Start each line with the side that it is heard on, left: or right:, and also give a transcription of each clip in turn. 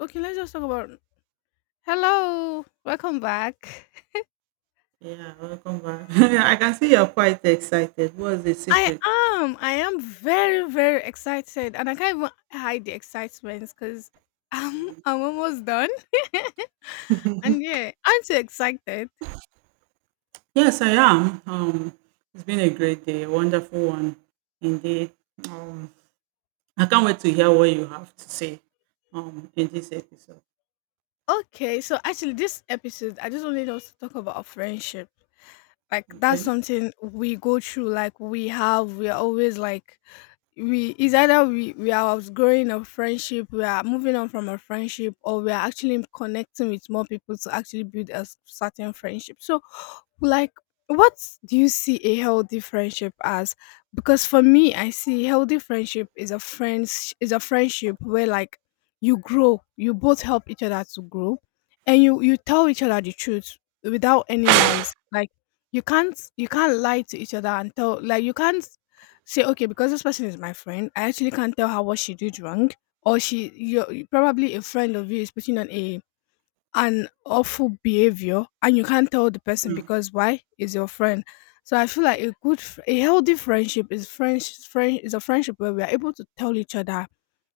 left: Okay, let's just talk about Hello, welcome back.
right: Yeah, welcome back. I can see you're quite excited. What's the
left: I
right: secret?
left: am. I am very, very excited, and I can't even hide the excitement because I'm almost done. and yeah, I'm too excited.
right: Yes, I am. It's been a great day, a wonderful one indeed. Um, I can't wait to hear what you have to say in this episode.
left: Okay, so actually, this episode, I just wanted us to talk about friendship. Like that's
right: Okay.
left: something we go through. Like we have, we are always like we it's either we are outgrowing a friendship, we are moving on from a friendship, or we are actually connecting with more people to actually build certain friendship. So like, what do you see a healthy friendship as? Because for me, I see healthy friendship is a friendship where like you grow, you both help each other to grow, and you tell each other the truth without any lies. Like you can't lie to each other and tell like you can't say okay because this person is my friend, I actually can't tell her what she did wrong or she you probably a friend of you is putting on a an awful behavior and you can't tell the person
right: Mm,
left: because why is your friend. So I feel like a healthy friendship is french friend is a friendship where we are able to tell each other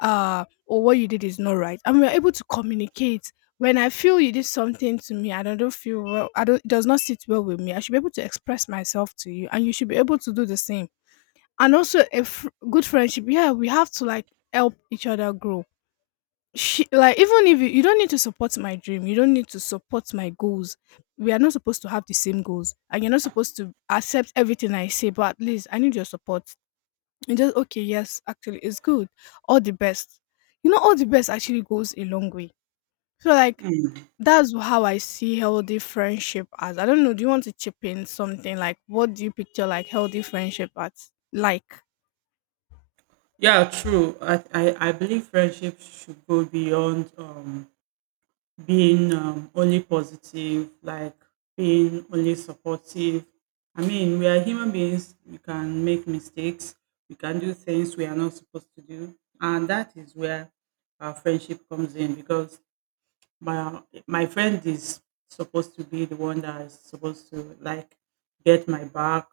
left: or what you did is not right, and we're able to communicate when I feel you did something to me and I don't feel well, I don't, it does not sit well with me. I should be able to express myself to you and you should be able to do the same. And also good friendship, yeah, we have to like help each other grow. She like even if you don't need to support my dream, you don't need to support my goals. We are not supposed to have the same goals and you're not supposed to accept everything I say, but at least I need your support. And just okay, yes, actually it's good, all the best. You know all the best actually goes a long way. So like
right: mm.
left: that's how I see healthy friendship as. I don't know, do you want to chip in something? Like what do you picture like healthy friendship as? Like
right: Yeah, true. I believe friendship should go beyond being only positive, like being only supportive. I mean, we are human beings, we can make mistakes, we can do things we are not supposed to do. And that is where our friendship comes in because my, my friend is supposed to be the one that is supposed to like get my back,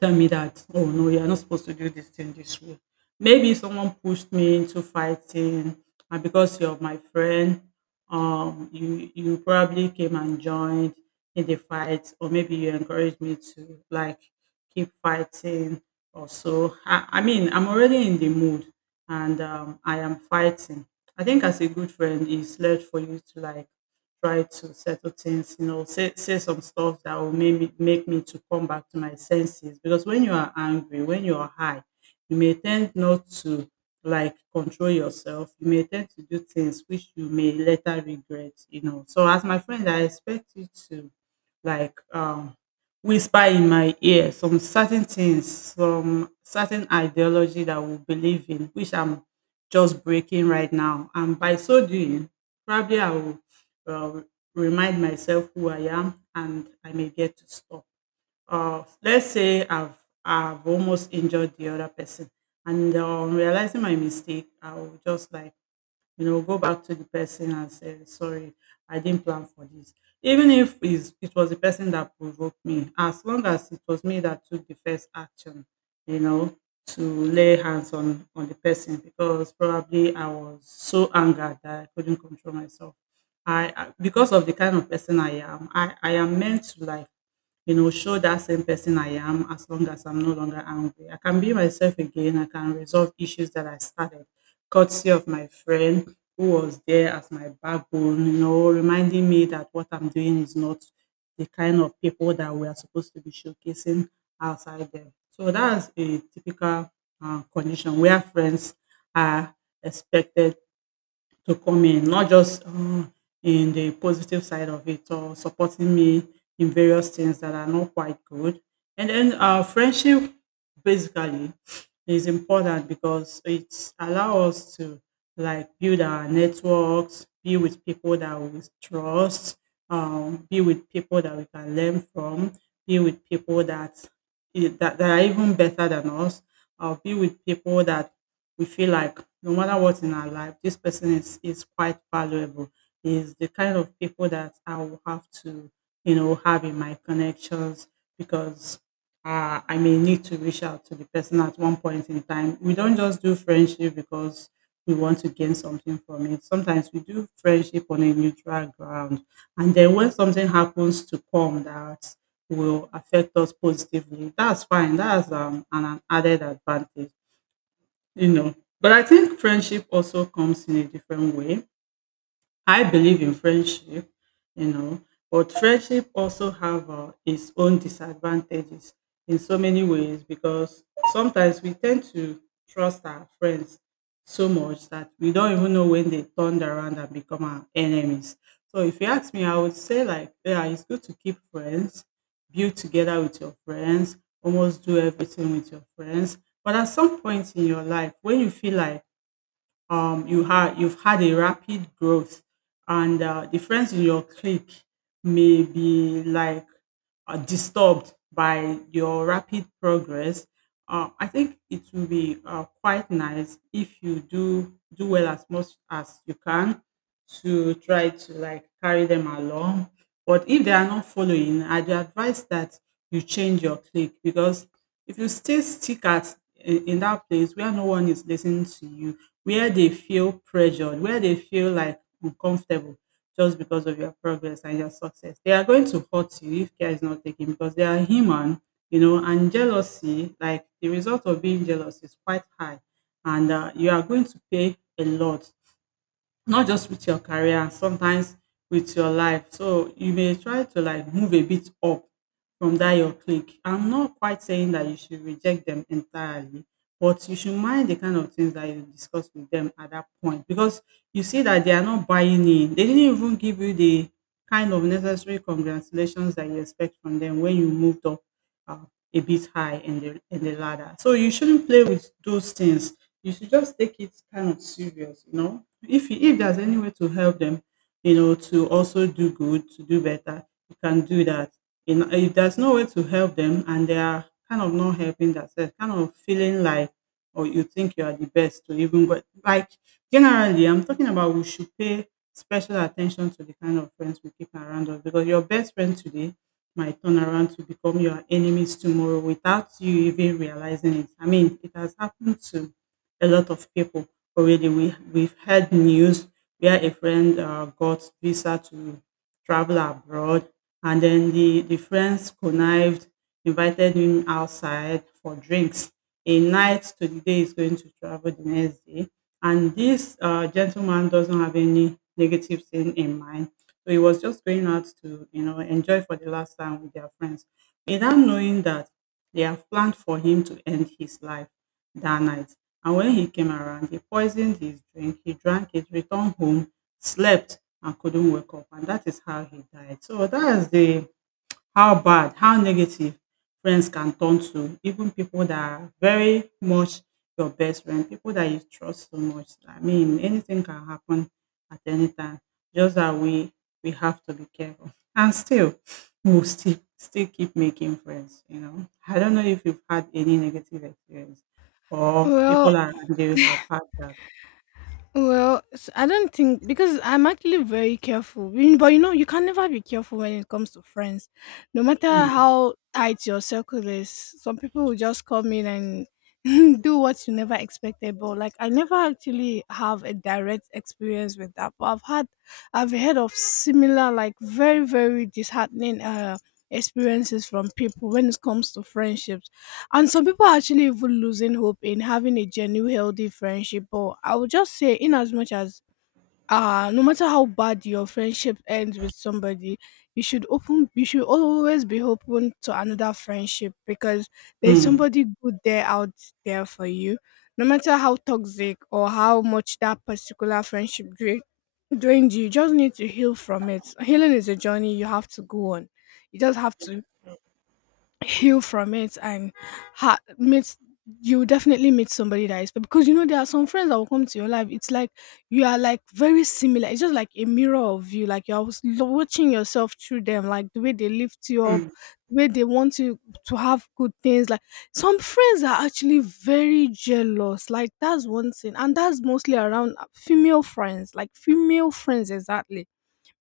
right: tell me that, "Oh, no, you're not supposed to do this thing this way." Maybe someone pushed me into fighting, and because you're my friend, you probably came and joined in the fight, or maybe you encouraged me to like keep fighting or so. I mean, I'm already in the mood, and I am fighting. I think as a good friend, it's left for you to like try to settle things, you know, say some stuff that will make me to come back to my senses. Because when you are angry, when you are high, you may tend not to like control yourself. You may tend to do things which you may later regret, you know. So as my friend, I expect you to like whisper in my ear some certain things, some certain ideology that we believe in, which I'm just breaking right now. And by so doing, probably I will um, remind myself who I am and I may get to stop. Let's say I've almost injured the other person, and on realizing my mistake, I'll just like you know go back to the person and say sorry. I didn't plan for this. Even if it was the person that provoked me, as long as it was me that took the first action, you know, to lay hands on the person, because probably I was so angered that I couldn't control myself. I, because of the kind of person I am, i am meant to like you know, show that same person I am as long as I'm no longer angry. I can be myself again. I can resolve issues that I started courtesy of my friend who was there as my backbone, you know, reminding me that what I'm doing is not the kind of people that we are supposed to be showcasing outside there. So that's a typical condition where friends are expected to come in, not just in the positive side of it or supporting me in various things that are not quite good. And then friendship basically is important because it allows us to like build our networks, be with people that we trust, be with people that we can learn from, be with people that are even better than us, be with people that we feel like no matter what in our life, this person is quite valuable. Is the kind of people that I will have to, you know, have in my connections because I may need to reach out to the person at one point in time. We don't just do friendship because we want to gain something from it. Sometimes we do friendship on a neutral ground, and then when something happens to come that will affect us positively, that's fine. That's an added advantage, you know, but I think friendship also comes in a different way. I believe in friendship, you know, but friendship also have its own disadvantages in so many ways because sometimes we tend to trust our friends so much that we don't even know when they turned around and become our enemies. So if you ask me, I would say like, yeah, it's good to keep friends, build together with your friends, almost do everything with your friends. But at some point in your life, when you feel like you have you've had a rapid growth, and the friends in your clique may be like disturbed by your rapid progress. I think it will be quite nice if you do well as much as you can to try to like carry them along. But if they are not following, I'd advise that you change your clique, because if you still stick in that place where no one is listening to you, where they feel pressured, where they feel like uncomfortable just because of your progress and your success. They are going to hurt you if care is not taken because they are human, you know, and jealousy, like the result of being jealous is quite high. And you are going to pay a lot, not just with your career, sometimes with your life. So you may try to like move a bit up from that your clique. I'm not quite saying that you should reject them entirely, but you should mind the kind of things that you discuss with them at that point because you see that they are not buying in. They didn't even give you the kind of necessary congratulations that you expect from them when you moved up uh, a bit high in the ladder. So you shouldn't play with those things, you should just take it kind of serious, you know. If there's any way to help them, you know, to also do good, to do better, you can do that. You know, if there's no way to help them and they are kind of not helping themselves, kind of feeling like or you think you are the best to even go like generally I'm talking about we should pay special attention to the kind of friends we keep around us, because your best friend today might turn around to become your enemies tomorrow without you even realizing it. I mean, it has happened to a lot of people already. We've heard news where a friend got visa to travel abroad, and then the friends connived, invited him outside for drinks. A night to the day he's going to travel the next day, and this gentleman doesn't have any negative thing in mind. So he was just going out to, you know, enjoy for the last time with their friends, without knowing that they have planned for him to end his life that night. And when he came around, he poisoned his drink, he drank it, returned home, slept, and couldn't wake up. And that is how he died. So that is the how bad, how negative friends can turn to even people that are very much your best friend, people that you trust so much. I mean, anything can happen at any time. Just that we have to be careful. And we'll still keep making friends, you know. I don't know if you've had any negative experience or
left: well
right: people around you have had that.
left: well, I don't think, because I'm actually very careful. But you know, you can never be careful when it comes to friends. No matter
right: Mm,
left: how tight your circle is, some people will just come in and do what you never expected. But like, I never actually have a direct experience with that. I've heard of similar, like very, very disheartening experiences from people when it comes to friendships, and some people are actually even losing hope in having a genuine, healthy friendship. But I would just say, in as much as no matter how bad your friendship ends with somebody, you should open. You should always be open to another friendship because there's
right: mm,
left: somebody good there out there for you. No matter how toxic or how much that particular friendship drained you, you just need to heal from it. Healing is a journey you have to go on. You just have to heal from it and ha- meet you will definitely meet somebody that is, because you know there are some friends that will come to your life, it's like you are like very similar, it's just like a mirror of you, like you're watching yourself through them, like the way they lift you up,
right: mm.
left: the way they want you to have good things. Like some friends are actually very jealous, like that's one thing, and that's mostly around female friends, like female friends, exactly.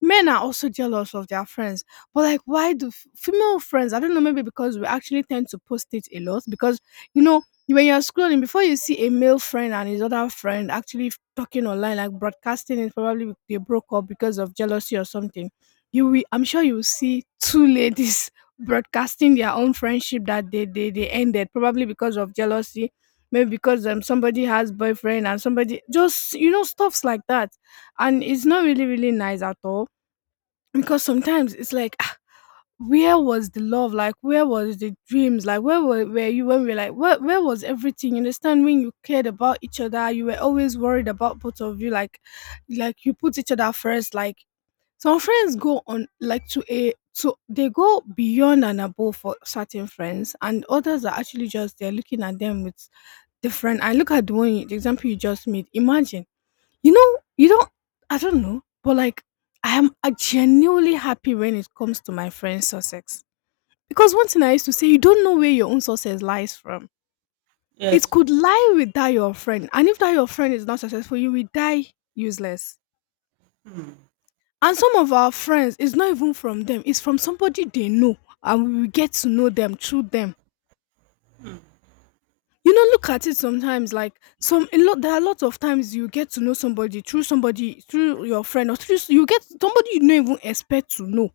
left: Men are also jealous of their friends, but like why do female friends, I don't know, maybe because we actually tend to post it a lot. Because you know when you're scrolling before, you see a male friend and his other friend actually talking online, like broadcasting it, probably they broke up because of jealousy or something. You will, I'm sure you will see two ladies broadcasting their own friendship that they ended, probably because of jealousy. Maybe because somebody has boyfriend and somebody just, you know, stuffs like that. And it's not really really nice at all, because sometimes it's like, ah, where was the love? Like, where was the dreams? Like, where were you when we were like, where was everything? You understand, when you cared about each other, you were always worried about both of you. Like you put each other first. Like, some friends go on like to they go beyond and above for certain friends, and others are actually just they're looking at them with different. I look at the one the example you just made. Imagine, you know, you don't, I don't know, but like I am genuinely happy when it comes to my friend's success. Because one thing I used to say, you don't know where your own success lies from. It
right: Yes.
left: could lie with that your friend. And if that your friend is not successful, you will die useless. And some of our friends, it's not even from them, it's from somebody they know, and we will get to know them through them. You know, look at it sometimes, like some a lot there are lots of times you get to know somebody through somebody, through your friend, or through you get somebody you don't even expect to know.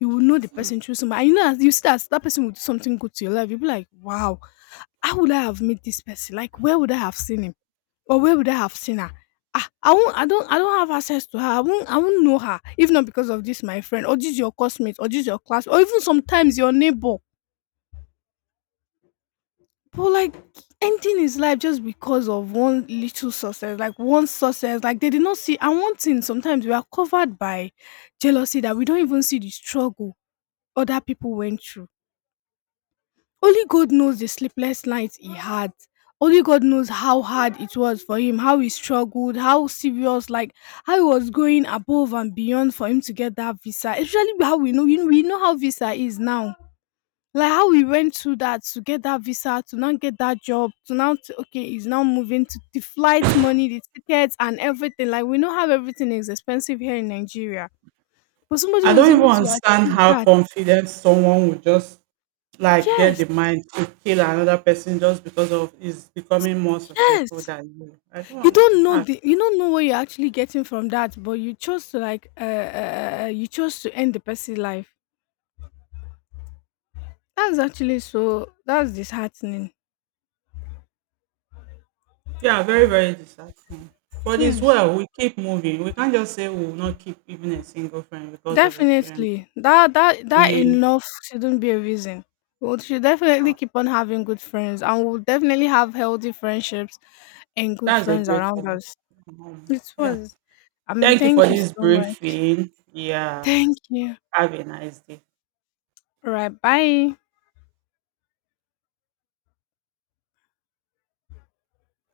left: You will know the person through somebody, and you know, as you see that that person will do something good to your life, you'll be like wow, how would I have met this person? Like where would I have seen him, or where would I have seen her? Ah, I won't, I don't have access to her, I won't know her if not because of this my friend, or this your classmate, or this your class, or even sometimes your neighbor. But like ending his life just because of one little success, like one success, like they did not see. And one thing, sometimes we are covered by jealousy that we don't even see the struggle other people went through. Only God knows the sleepless nights he had. Only God knows how hard it was for him, how he struggled, how serious, like how he was going above and beyond for him to get that visa. Especially how we know, you know, we know how visa is now, like how we went through that to get that visa, to now get that job, to now to, okay, he's now moving to the flight money, the tickets, and everything. Like we know how everything is expensive here in Nigeria, but somebody
right: I
left: was
right: don't even
left: able to
right: understand
left: achieve
right: how
left: that.
right: confident someone would just like get
left: Yes,
right: the mind to kill another person just because of is becoming more successful
left: yes.
right: than you. I
left: You
right: don't in
left: don't know
right: fact,
left: the, you don't know what you're actually getting from that, but you chose to like, you chose to end the person's life. That's actually so. That's disheartening.
right: yeah, very, very disheartening. But it's
left: Yes.
right: well, we keep moving. We can't just say we will not keep even a single friend because of experience.
left: Definitely. That
right: We
left: enough shouldn't be a reason. We should definitely
right: uh,
left: keep on having good friends and we'll definitely have healthy friendships and good
right: that's a
left: friends
right: great
left: around
right: one.
left: us. It
right: Yeah.
left: was, I mean,
right: Thank you for
left: thank you
right: this
left: so much.
right: briefing. Yeah.
left: Thank you.
right: Have a nice day.
left: All right, bye.